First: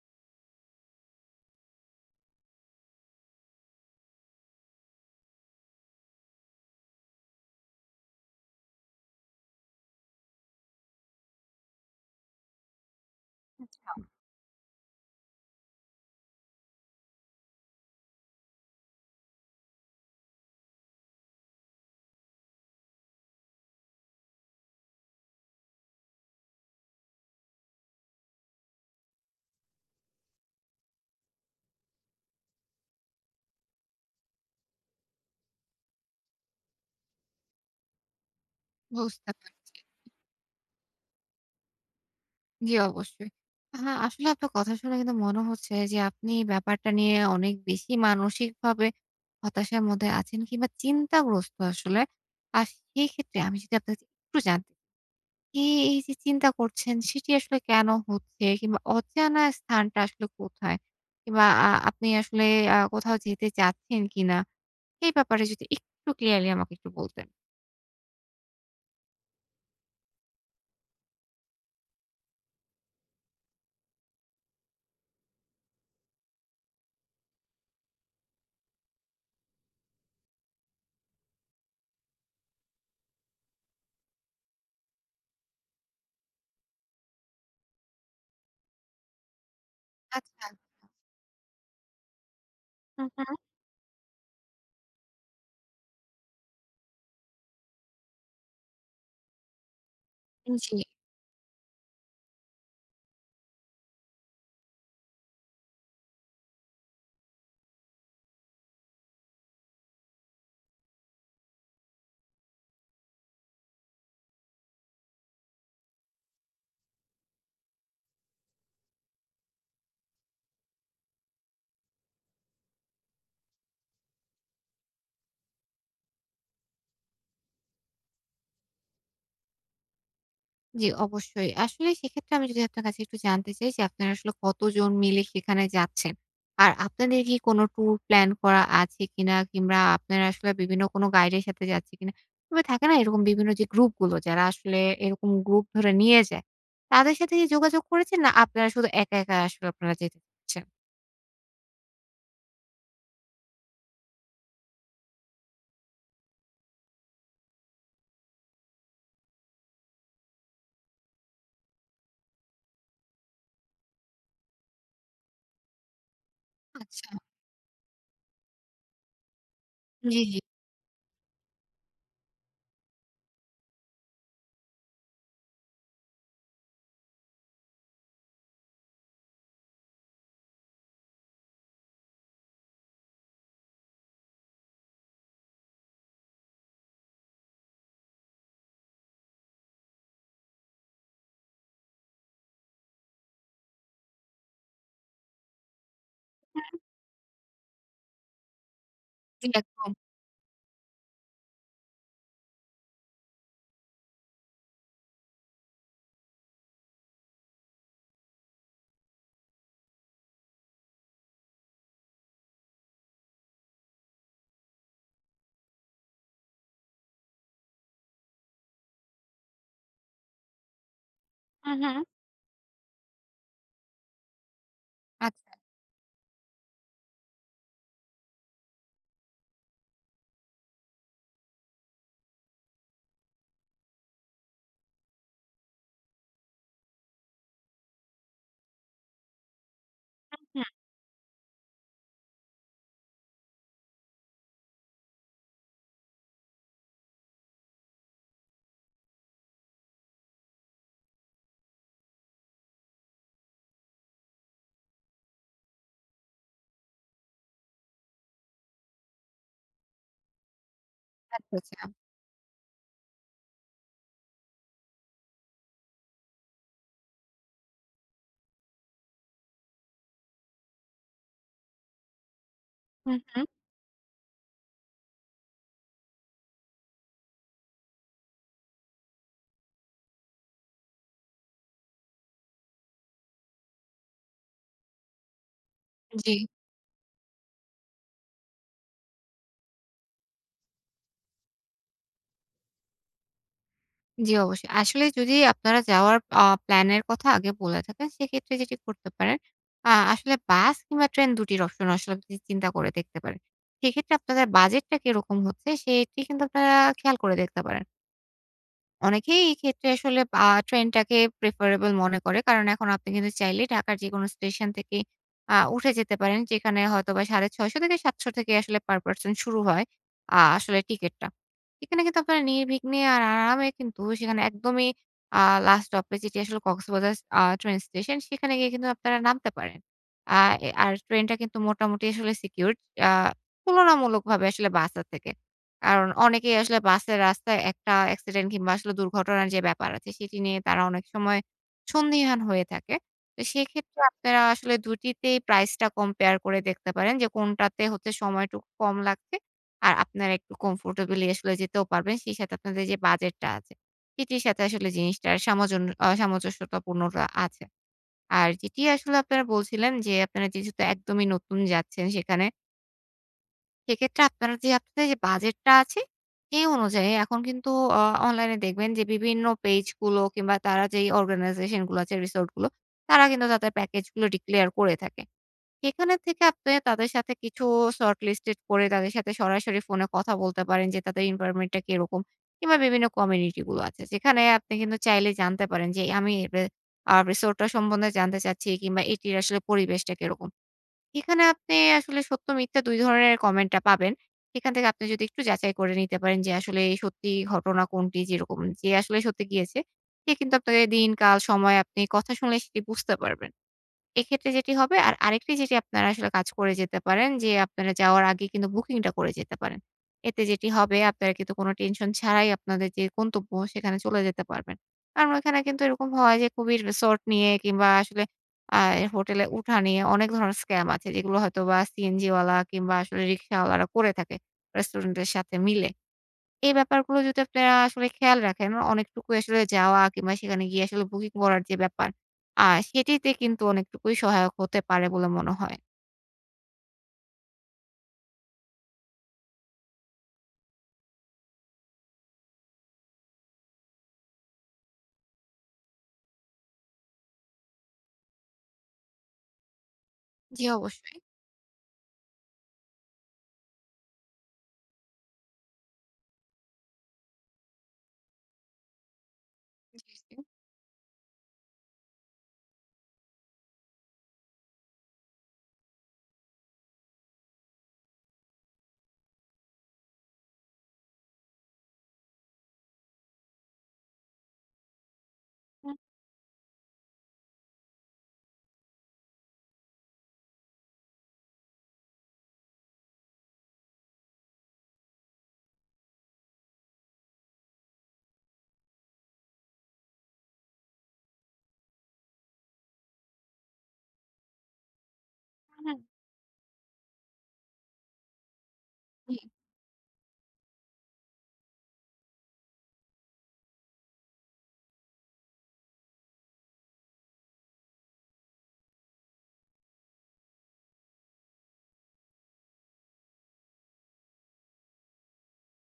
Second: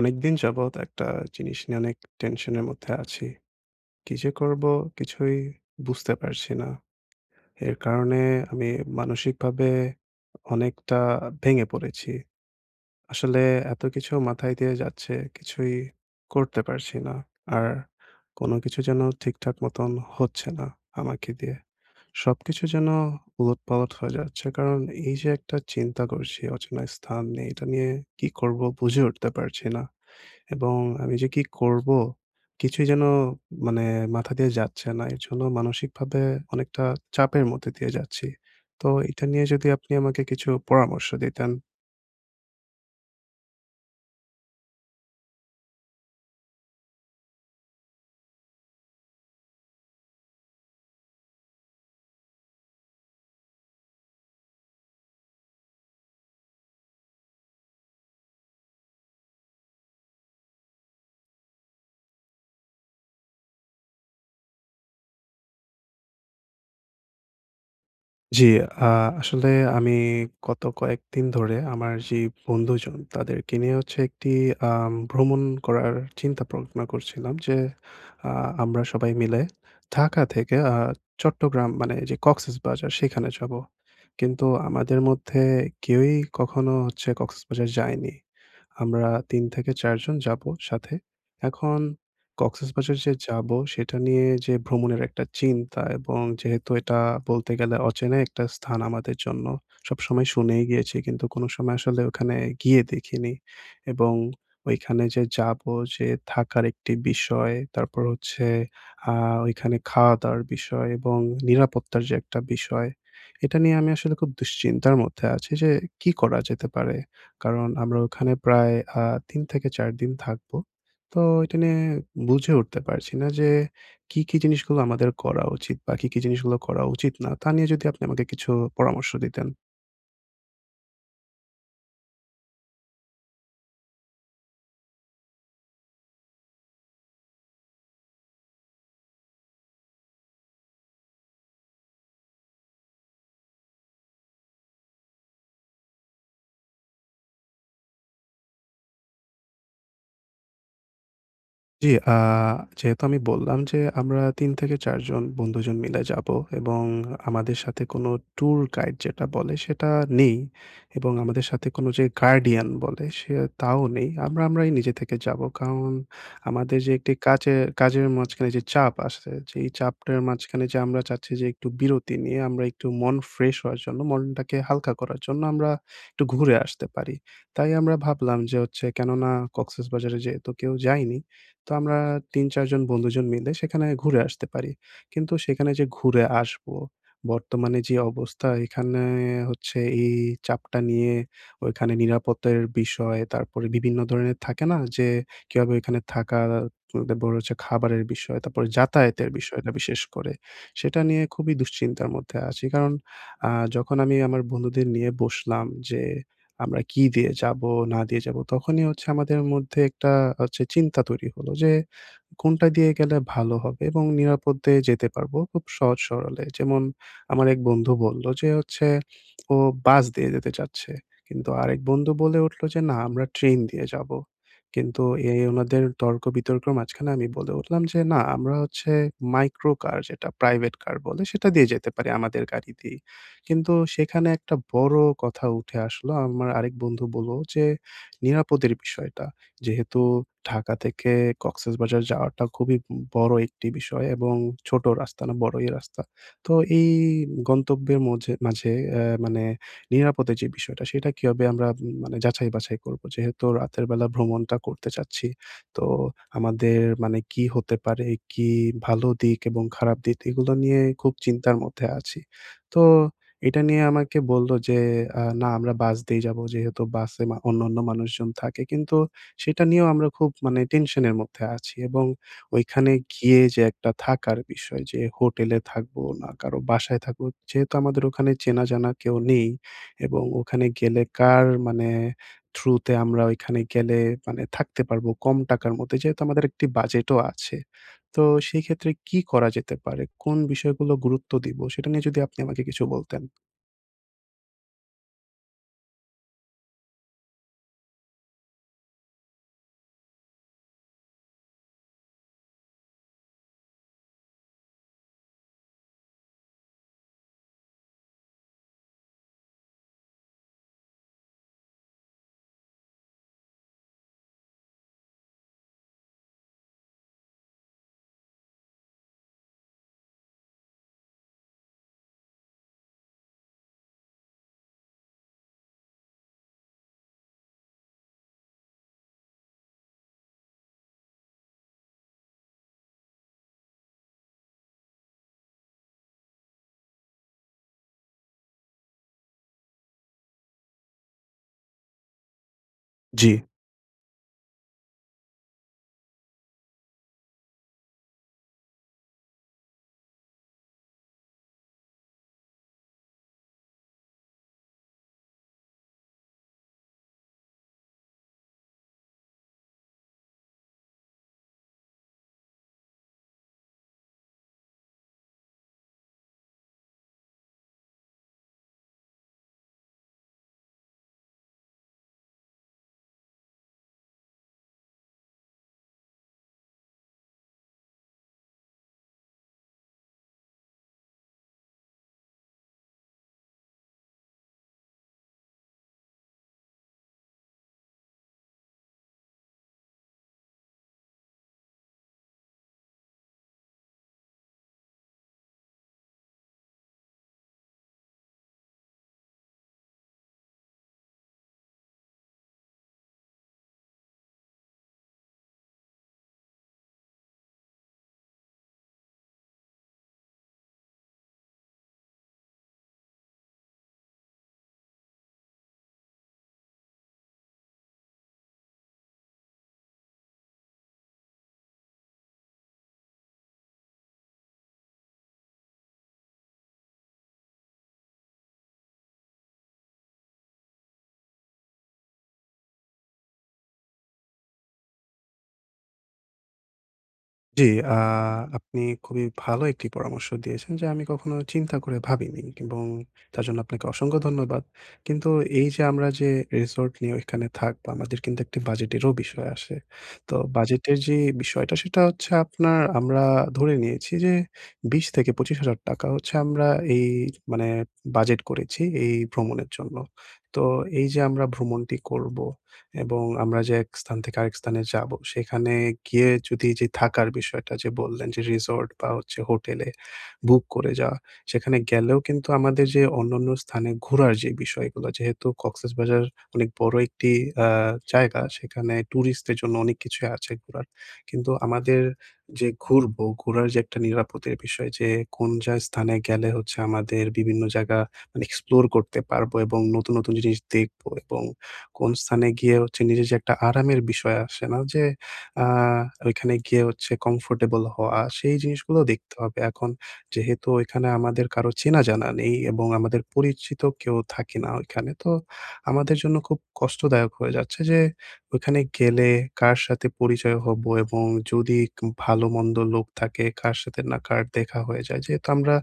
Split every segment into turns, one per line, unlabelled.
অনেকদিন যাবৎ একটা জিনিস নিয়ে অনেক টেনশনের মধ্যে আছি। কি যে করব কিছুই বুঝতে পারছি না। এর কারণে আমি মানসিকভাবে অনেকটা ভেঙে পড়েছি। আসলে এত কিছু মাথায় দিয়ে যাচ্ছে, কিছুই করতে পারছি না। আর কোনো কিছু যেন ঠিকঠাক মতন হচ্ছে না আমাকে দিয়ে। সবকিছু যেন উলটপালট হয়ে যাচ্ছে। কারণ এই যে একটা চিন্তা করছি অচেনা স্থান নিয়ে, এটা নিয়ে কি করব বুঝে উঠতে পারছি না। এবং আমি যে কি করব? কিছুই যেন মানে মাথা দিয়ে যাচ্ছে না। এর জন্য মানসিকভাবে অনেকটা চাপের মধ্যে দিয়ে যাচ্ছি। তো এটা
বুঝতে
নিয়ে যদি
পারছি।
আপনি আমাকে কিছু পরামর্শ দিতেন।
জি, অবশ্যই। হ্যাঁ, আসলে আপনার কথা শুনে কিন্তু মনে হচ্ছে যে আপনি ব্যাপারটা নিয়ে অনেক বেশি মানসিকভাবে হতাশার মধ্যে আছেন কিংবা চিন্তাগ্রস্ত আসলে। আর সেক্ষেত্রে আমি যদি আপনার কাছে একটু জানতে চাই, এই যে চিন্তা করছেন সেটি আসলে কেন হচ্ছে কিংবা অজানা স্থানটা আসলে কোথায়? কিংবা আপনি আসলে কোথাও যেতে চাচ্ছেন কিনা? এই ব্যাপারে যদি একটু ক্লিয়ারলি আমাকে একটু বলতেন।
জি, আ আসলে আমি গত কয়েকদিন ধরে আমার যে বন্ধুজন তাদেরকে নিয়ে হচ্ছে একটি ভ্রমণ করার চিন্তা ভাবনা করছিলাম যে আ আমরা সবাই মিলে ঢাকা থেকে চট্টগ্রাম মানে যে কক্সবাজার সেখানে যাবো। কিন্তু আমাদের মধ্যে কেউই কখনো হচ্ছে কক্সবাজার যায়নি। আমরা ৩ থেকে ৪ জন
আচ্ছা।
যাবো সাথে। এখন কক্সেসবাজার
হু,
যে
হু।
যাবো সেটা নিয়ে যে ভ্রমণের একটা চিন্তা, এবং যেহেতু এটা বলতে গেলে অচেনা একটা স্থান আমাদের জন্য। সবসময় শুনেই
জি।
গিয়েছি কিন্তু কোনো সময় আসলে ওখানে গিয়ে দেখিনি। এবং ওইখানে যে যাবো, যে থাকার একটি বিষয়, তারপর হচ্ছে আ ওইখানে খাওয়া-দাওয়ার বিষয় এবং নিরাপত্তার যে একটা বিষয়, এটা নিয়ে আমি আসলে খুব দুশ্চিন্তার মধ্যে আছি যে কি করা যেতে পারে? কারণ আমরা ওখানে প্রায় আ ৩ থেকে ৪ দিন থাকবো। তো এটা নিয়ে বুঝে উঠতে পারছি না যে কি, কি জিনিসগুলো আমাদের করা উচিত বা কি, কি জিনিসগুলো করা উচিত না, তা নিয়ে যদি আপনি আমাকে কিছু পরামর্শ দিতেন।
জি, অবশ্যই। আসলে সেক্ষেত্রে আমি যদি আপনার কাছে একটু জানতে চাই যে, আপনারা আসলে কতজন মিলে সেখানে যাচ্ছেন? আর আপনাদের কি কোনো ট্যুর প্ল্যান করা আছে কিনা? কিংবা আপনারা আসলে বিভিন্ন কোনো গাইডের সাথে যাচ্ছে কিনা? কিংবা থাকে না এরকম বিভিন্ন যে গ্রুপগুলো যারা আসলে এরকম গ্রুপ ধরে নিয়ে যায়, তাদের সাথে কি যোগাযোগ করেছেন? না আপনারা শুধু একা আসলে আপনারা যেতে চাচ্ছেন?
জি, যেহেতু আমি বললাম যে আমরা ৩ থেকে ৪ জন বন্ধুজন মিলে যাবো এবং আমাদের সাথে কোনো ট্যুর গাইড যেটা বলে সেটা নেই, এবং আমাদের সাথে কোনো যে গার্ডিয়ান বলে সে তাও নেই। আমরাই নিজে থেকে যাবো। কারণ আমাদের যে
আচ্ছা।
একটি কাজের কাজের মাঝখানে যে চাপ আসে, যেই চাপটার
জি, জি।
মাঝখানে যে আমরা চাচ্ছি যে একটু বিরতি নিয়ে আমরা একটু মন ফ্রেশ হওয়ার জন্য, মনটাকে হালকা করার জন্য আমরা একটু ঘুরে আসতে পারি। তাই আমরা ভাবলাম যে হচ্ছে কেননা কক্সবাজারে যেহেতু কেউ যায়নি, তো আমরা ৩-৪ জন বন্ধুজন মিলে সেখানে ঘুরে আসতে পারি। কিন্তু সেখানে যে ঘুরে আসবো, বর্তমানে যে অবস্থা এখানে হচ্ছে এই চাপটা নিয়ে ওইখানে নিরাপত্তার বিষয়, তারপরে বিভিন্ন ধরনের থাকে না যে কিভাবে ওইখানে থাকা, তারপর হচ্ছে খাবারের বিষয়, তারপরে যাতায়াতের
জি,
বিষয়টা
একদম।
বিশেষ করে। সেটা নিয়ে খুবই দুশ্চিন্তার মধ্যে আছি। কারণ আ যখন আমি আমার বন্ধুদের নিয়ে বসলাম যে আমরা কি দিয়ে যাব, না দিয়ে যাব, তখনই হচ্ছে আমাদের মধ্যে একটা হচ্ছে চিন্তা তৈরি হলো যে কোনটা দিয়ে গেলে ভালো হবে এবং নিরাপদে যেতে পারবো খুব সহজ সরলে। যেমন আমার এক বন্ধু বলল যে হচ্ছে ও বাস দিয়ে যেতে চাচ্ছে। কিন্তু
হু,
আরেক
হু।
বন্ধু বলে উঠল যে, "না, আমরা ট্রেন দিয়ে যাবো।" কিন্তু এই
আচ্ছা।
ওনাদের তর্ক-বিতর্কের মাঝখানে আমি বলে উঠলাম যে, "না, আমরা হচ্ছে মাইক্রো কার, যেটা প্রাইভেট কার বলে, সেটা দিয়ে যেতে পারি আমাদের গাড়ি দিয়েই।" কিন্তু সেখানে একটা বড় কথা উঠে আসলো। আমার আরেক বন্ধু বলল যে, "নিরাপদের বিষয়টা।" যেহেতু
হুম।
ঢাকা থেকে কক্সেসবাজার যাওয়াটা খুবই বড় একটি বিষয় এবং ছোট রাস্তা না, বড়ই রাস্তা। তো এই গন্তব্যের মঝে মাঝে মানে নিরাপত্তার যে বিষয়টা সেটা কিভাবে আমরা মানে যাচাই বাছাই করব? যেহেতু রাতের বেলা ভ্রমণটা করতে চাচ্ছি। তো আমাদের মানে কি হতে পারে, কি ভালো দিক এবং খারাপ দিক এগুলো নিয়ে খুব
আচ্ছা,
চিন্তার
আচ্ছা।
মধ্যে আছি। তো এটা নিয়ে আমাকে বলল যে, "না, আমরা বাস দিয়েই যাব।" যেহেতু বাসে অন্যান্য মানুষজন থাকে। কিন্তু সেটা নিয়েও আমরা খুব মানে টেনশনের মধ্যে আছি এবং ওইখানে
হু, হু।
গিয়ে যে একটা থাকার বিষয় যে হোটেলে থাকবো না কারো বাসায় থাকবো। যেহেতু আমাদের ওখানে চেনা জানা কেউ নেই এবং ওখানে গেলে কার মানে থ্রুতে আমরা ওইখানে গেলে মানে থাকতে পারবো কম টাকার মধ্যে। যেহেতু
জি।
আমাদের একটি বাজেটও আছে। তো সেই ক্ষেত্রে কি করা যেতে পারে? কোন বিষয়গুলো গুরুত্ব দিব? সেটা নিয়ে যদি আপনি আমাকে কিছু বলতেন।
জি, অবশ্যই। আসলে যদি আপনারা যাওয়ার প্ল্যান এর কথা আগে বলে থাকেন, সেক্ষেত্রে যেটি করতে পারেন, আসলে বাস কিংবা ট্রেন ২ টির অপশন আসলে আপনি চিন্তা করে দেখতে পারেন। সেক্ষেত্রে আপনাদের বাজেটটা কিরকম হচ্ছে, সেটি কিন্তু আপনারা খেয়াল করে দেখতে পারেন। অনেকেই এই ক্ষেত্রে আসলে ট্রেনটাকে প্রেফারেবল মনে করে। কারণ এখন আপনি কিন্তু চাইলেই ঢাকার যেকোনো স্টেশন থেকে উঠে যেতে পারেন। যেখানে হয়তোবা ৬৫০ থেকে ৭০০ থেকে আসলে পার পারসন শুরু হয় আসলে টিকেটটা। এখানে কিন্তু আপনারা নির্বিঘ্নে আর আরামে কিন্তু সেখানে একদমই আ লাস্ট স্টপেজ যেটি আসলে কক্সবাজার ট্রেন স্টেশন সেখানে গিয়ে কিন্তু আপনারা নামতে পারেন। আ এ আর ট্রেনটা কিন্তু মোটামুটি আসলে সিকিউরড আ তুলনামূলকভাবে আসলে বাসের থেকে। কারণ অনেকেই আসলে বাসের রাস্তায় একটা অ্যাক্সিডেন্ট কিংবা আসলে দুর্ঘটনার যে ব্যাপার আছে সেটি নিয়ে তারা অনেক সময় সন্দিহান হয়ে থাকে।
জি।
তো সেক্ষেত্রে আপনারা আসলে ২ টিতেই প্রাইসটা কম্পেয়ার করে দেখতে পারেন যে কোনটাতে হচ্ছে সময়টুকু কম লাগছে। আর আপনারা একটু কমফোর্টেবলি আসলে যেতেও পারবেন। সেই সাথে আপনাদের যে বাজেটটা আছে সেটির সাথে আসলে জিনিসটার সামঞ্জন আ সামঞ্জস্যতাপূর্ণতা আছে। আর যেটি আসলে আপনারা বলছিলেন যে আপনারা যেহেতু একদমই নতুন যাচ্ছেন সেখানে সেক্ষেত্রে আপনারা যে আপনাদের যে বাজেটটা আছে, সেই অনুযায়ী এখন কিন্তু অ অনলাইনে দেখবেন যে বিভিন্ন পেজগুলো কিংবা তারা যেই অর্গানাইজেশনগুলো আছে, রিসোর্টগুলো, তারা কিন্তু তাদের প্যাকেজগুলো ডিক্লেয়ার করে থাকে। সেখানে থেকে আপনি তাদের সাথে কিছু শর্ট লিস্টেড করে তাদের সাথে সরাসরি ফোনে কথা বলতে পারেন যে তাদের এনভায়রনমেন্টটা কিরকম? কিংবা বিভিন্ন কমিউনিটিগুলো আছে। যেখানে আপনি কিন্তু চাইলে জানতে পারেন যে আমি রে আ রিসোর্টটা সম্বন্ধে জানতে চাচ্ছি কিংবা এটির আসলে পরিবেশটা কিরকম? এখানে আপনি আসলে সত্য মিথ্যা ২ ধরনের কমেন্টটা পাবেন। সেখান থেকে আপনি যদি একটু যাচাই করে নিতে পারেন যে আসলে এই সত্যি ঘটনা কোনটি যেরকম যে আসলে সত্যি গিয়েছে সে কিন্তু আপনাকে দিন, কাল, সময় আপনি কথা শুনলে সেটি বুঝতে পারবেন। এক্ষেত্রে যেটি হবে আর আরেকটি যেটি আপনারা আসলে কাজ করে যেতে পারেন যে আপনারা যাওয়ার আগে কিন্তু বুকিংটা করে যেতে পারেন। এতে যেটি হবে আপনারা কিন্তু কোনো টেনশন ছাড়াই আপনাদের যে গন্তব্য সেখানে চলে যেতে পারবেন। কারণ ওইখানে কিন্তু এরকম হয় যে খুবই রিসোর্ট নিয়ে কিংবা আসলে আ হোটেলে উঠা নিয়ে অনেক ধরনের স্ক্যাম আছে যেগুলো হয়তোবা সিএনজি ওয়ালা কিংবা আসলে রিক্শাওয়ালারা করে থাকে রেস্টুরেন্টের সাথে মিলে। এই ব্যাপারগুলো যদি আপনারা আসলে খেয়াল রাখেন, অনেকটুকুই আসলে যাওয়া কিংবা সেখানে গিয়ে আসলে বুকিং করার যে ব্যাপার, আ সেটিতে কিন্তু অনেকটুকুই সহায়ক হতে পারে বলে মনে হয়।
জি, আ আপনি খুবই ভালো একটি পরামর্শ দিয়েছেন যা আমি কখনো চিন্তা করে ভাবিনি, এবং তার জন্য আপনাকে অসংখ্য ধন্যবাদ। কিন্তু এই যে আমরা যে রিসোর্ট নিয়ে ওইখানে থাকবো, আমাদের কিন্তু একটি বাজেটেরও বিষয় আসে। তো
জি,
বাজেটের যে
অবশ্যই।
বিষয়টা সেটা হচ্ছে আপনার আমরা ধরে নিয়েছি যে 20,000-25,000 টাকা হচ্ছে আমরা এই মানে বাজেট করেছি এই ভ্রমণের জন্য।
জি, জি।
তো এই যে আমরা ভ্রমণটি করব এবং আমরা যে এক স্থান থেকে আরেক স্থানে যাবো, সেখানে গিয়ে যদি যে থাকার বিষয়টা যে বললেন যে রিসোর্ট বা হচ্ছে হোটেলে বুক করে যাওয়া, সেখানে গেলেও কিন্তু আমাদের যে অন্যান্য স্থানে ঘোরার যে বিষয়গুলো, যেহেতু
হু,
কক্সবাজার অনেক বড় একটি আ জায়গা, সেখানে টুরিস্টদের জন্য অনেক কিছুই আছে ঘোরার। কিন্তু আমাদের যে ঘুরবো, ঘোরার যে একটা নিরাপত্তার বিষয় যে কোন যা স্থানে গেলে হচ্ছে আমাদের বিভিন্ন জায়গা মানে এক্সপ্লোর করতে পারবো এবং নতুন, নতুন জিনিস দেখবো, এবং কোন স্থানে গিয়ে হচ্ছে নিজের যে একটা আরামের বিষয় আসে না? যে আ
হু, হু।
ওইখানে গিয়ে হচ্ছে কমফোর্টেবল হওয়া, সেই জিনিসগুলো
জি।
দেখতে হবে। এখন যেহেতু ওইখানে আমাদের কারো চেনা-জানা নেই এবং আমাদের পরিচিত কেউ থাকি না ওইখানে। তো আমাদের জন্য খুব কষ্টদায়ক হয়ে যাচ্ছে যে ওইখানে গেলে কার সাথে পরিচয় হবো এবং যদি ভালো-মন্দ লোক থাকে কার সাথে না কার দেখা হয়ে যায়। যেহেতু আমরা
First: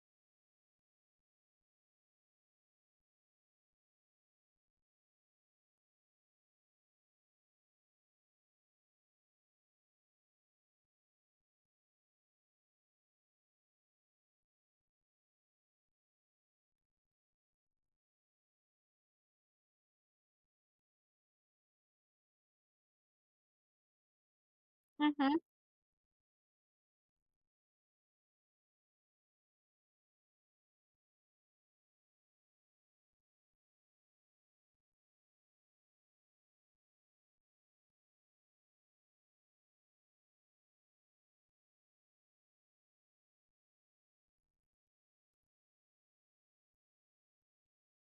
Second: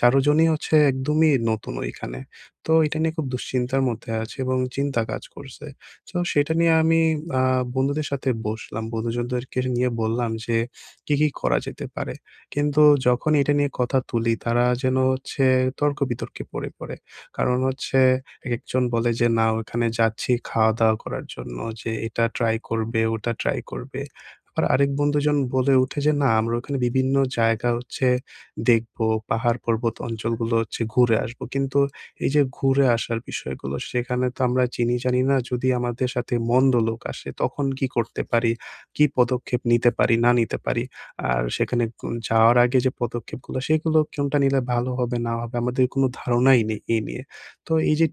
৪ জনই হচ্ছে একদমই নতুন ওইখানে। তো এটা নিয়ে খুব দুশ্চিন্তার মধ্যে আছি এবং চিন্তা কাজ করছে। তো সেটা নিয়ে আমি আ বন্ধুদের সাথে বসলাম। বন্ধুজনদেরকে নিয়ে বললাম যে কি, কি করা যেতে পারে। কিন্তু যখন এটা নিয়ে কথা তুলি তারা যেন হচ্ছে তর্ক-বিতর্কে পড়ে পড়ে। কারণ হচ্ছে একেকজন বলে যে, "না, ওখানে যাচ্ছি খাওয়া-দাওয়া করার জন্য, যে এটা ট্রাই করবে, ওটা ট্রাই করবে।" আবার আরেক
হু, হু।
বন্ধুজন বলে উঠে যে, "না, আমরা ওখানে বিভিন্ন জায়গা হচ্ছে দেখব, পাহাড়-পর্বত অঞ্চলগুলো হচ্ছে ঘুরে আসবো।" কিন্তু এই যে ঘুরে আসার বিষয়গুলো সেখানে তো আমরা চিনি জানি না, যদি আমাদের সাথে মন্দ লোক আসে তখন কি করতে পারি, কি পদক্ষেপ নিতে পারি না নিতে পারি। আর সেখানে যাওয়ার আগে যে পদক্ষেপগুলো সেগুলো কোনটা নিলে ভালো হবে না হবে আমাদের কোনো ধারণাই নেই এই নিয়ে। তো এই যে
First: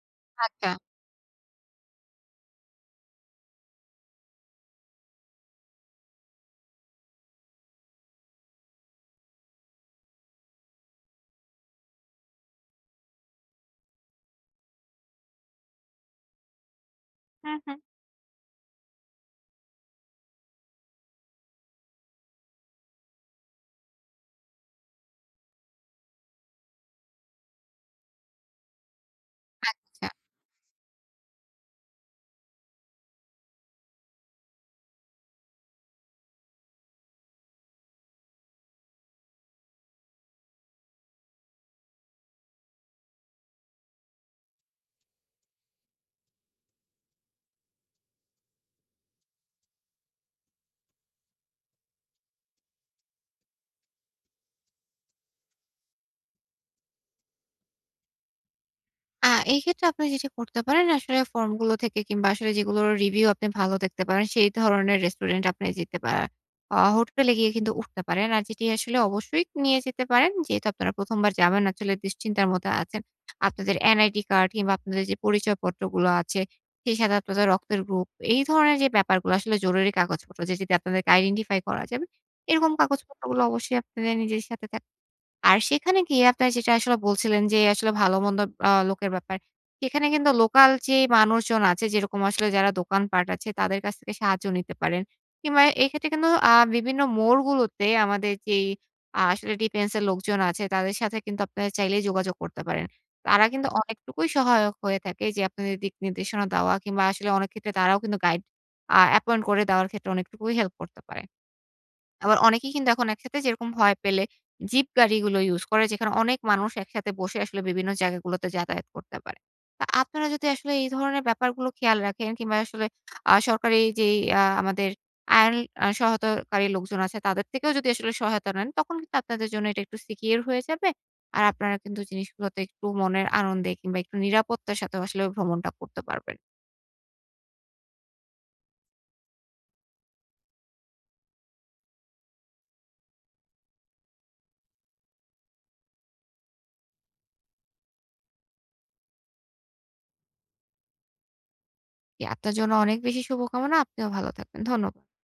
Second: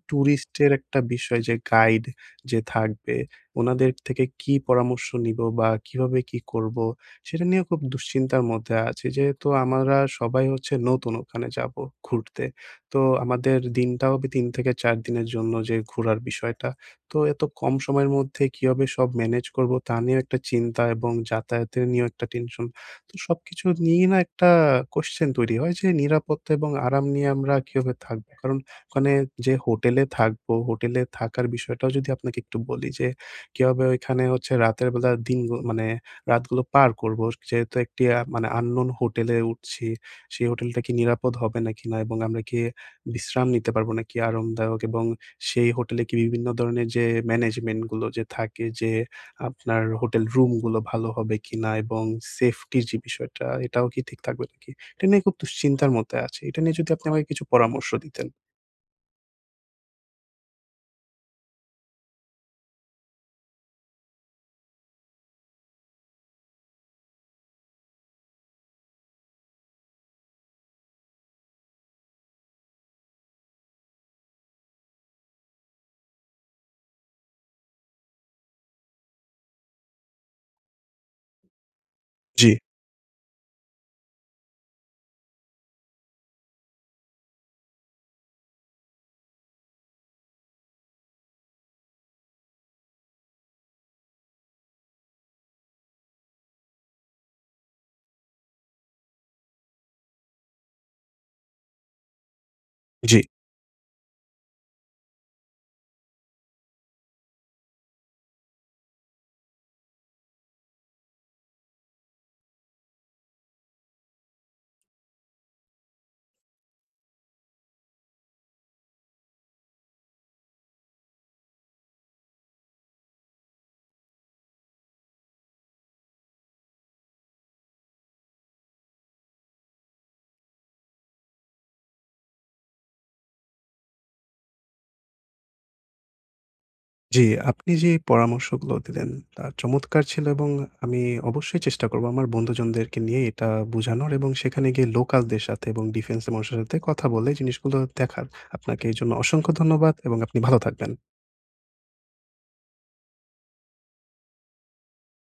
আচ্ছা।
টুরিস্টের একটা বিষয় যে গাইড যে থাকবে উনাদের থেকে কি পরামর্শ নিবো বা কিভাবে কি করবো সেটা নিয়ে খুব দুশ্চিন্তার মধ্যে আছি। যেহেতু আমরা সবাই হচ্ছে নতুন ওখানে যাবো ঘুরতে। তো আমাদের দিনটা হবে ৩ থেকে ৪ দিনের জন্য যে ঘোরার বিষয়টা। তো এত
হু, হু।
কম সময়ের মধ্যে কিভাবে সব ম্যানেজ করব, তা নিয়েও একটা চিন্তা, এবং যাতায়াতের নিয়েও একটা টেনশন। তো সবকিছু নিয়েই না একটা কোয়েশ্চেন তৈরি হয় যে নিরাপত্তা এবং আরাম নিয়ে আমরা কিভাবে থাকবো? কারণ ওখানে যে হোটেলে
আচ্ছা।
থাকবো, হোটেলে থাকার বিষয়টাও যদি আপনাকে একটু বলি যে কিভাবে ওইখানে হচ্ছে রাতের বেলা দিন গু মানে রাতগুলো পার করবো। যেহেতু একটি মানে unknown হোটেলে উঠছি, সেই হোটেলটা কি নিরাপদ হবে নাকি না, এবং আমরা কি বিশ্রাম নিতে পারবো নাকি আরামদায়ক, এবং সেই হোটেলে কি বিভিন্ন ধরনের যে ম্যানেজমেন্ট গুলো যে থাকে যে আপনার হোটেল রুম গুলো ভালো হবে কিনা, এবং সেফটি যে বিষয়টা এটাও কি ঠিক থাকবে নাকি? এটা নিয়ে খুব দুশ্চিন্তার মধ্যে আছি। এটা নিয়ে যদি আপনি আমাকে কিছু পরামর্শ দিতেন।
এক্ষেত্রে আপনি যেটা করতে পারেন আসলে ফর্মগুলো থেকে কিংবা আসলে যেগুলোর রিভিউ আপনি ভালো দেখতে পারেন সেই ধরনের রেস্টুরেন্ট আপনি যেতে পারেন। হোটেলে গিয়ে কিন্তু উঠতে পারেন। আর যেটি আসলে অবশ্যই নিয়ে যেতে পারেন। যেহেতু আপনারা ১ম বার যাবেন আসলে দুশ্চিন্তার মধ্যে আছেন। আপনাদের NID কার্ড কিংবা আপনাদের যে পরিচয়পত্রগুলো আছে, সেই সাথে আপনাদের রক্তের গ্রুপ, এই ধরনের যে ব্যাপারগুলো আসলে জরুরি কাগজপত্র যেটিতে আপনাদেরকে আইডেন্টিফাই করা যাবে।
জি,
এরকম কাগজপত্রগুলো অবশ্যই আপনাদের নিজের সাথে থাকা আর সেখানে গিয়ে আপনার যেটা আসলে বলছিলেন যে আসলে ভালো-মন্দ লোকের ব্যাপার। সেখানে কিন্তু লোকাল যে মানুষজন আছে যেরকম আসলে যারা দোকানপাট আছে তাদের কাছ থেকে সাহায্য নিতে পারেন। কিংবা এক্ষেত্রে কিন্তু বিভিন্ন মোড়গুলোতে আমাদের যেই আ আসলে ডিফেন্স এর লোকজন আছে তাদের সাথে কিন্তু আপনারা চাইলেই যোগাযোগ করতে পারেন।
জি।
তারা কিন্তু অনেকটুকুই সহায়ক হয়ে থাকে যে আপনাদের দিক নির্দেশনা দেওয়া কিংবা আসলে অনেক ক্ষেত্রে তারাও কিন্তু গাইড অ্যাপয়েন্ট করে দেওয়ার ক্ষেত্রে অনেকটুকুই হেল্প করতে পারে। আবার অনেকেই কিন্তু এখন একসাথে যেরকম ভয় পেলে জিপ গাড়িগুলো ইউজ করে, যেখানে অনেক মানুষ একসাথে বসে আসলে বিভিন্ন জায়গাগুলোতে যাতায়াত করতে পারে। তা আপনারা যদি আসলে এই ধরনের ব্যাপারগুলো খেয়াল রাখেন কিংবা আসলে সরকারি যেই আ আমাদের আইন সহায়তাকারী লোকজন আছে তাদের থেকেও যদি আসলে সহায়তা নেন, তখন কিন্তু আপনাদের জন্য এটা একটু সিকিউর হয়ে যাবে। আর আপনারা কিন্তু জিনিসগুলোতে একটু মনের আনন্দে কিংবা একটু নিরাপত্তার সাথেও আসলে ভ্রমণটা করতে পারবেন।
জি, আপনি যে পরামর্শগুলো দিলেন তা চমৎকার ছিল, এবং আমি অবশ্যই চেষ্টা করব আমার বন্ধুজনদেরকে নিয়ে এটা বোঝানোর এবং সেখানে গিয়ে লোকালদের সাথে এবং ডিফেন্সের মানুষের সাথে কথা বলে জিনিসগুলো দেখার। আপনাকে এজন্য অসংখ্য ধন্যবাদ এবং আপনি ভালো থাকবেন।
জি, আপনার জন্য অনেক বেশি শুভকামনা। আপনিও ভালো থাকবেন। ধন্যবাদ।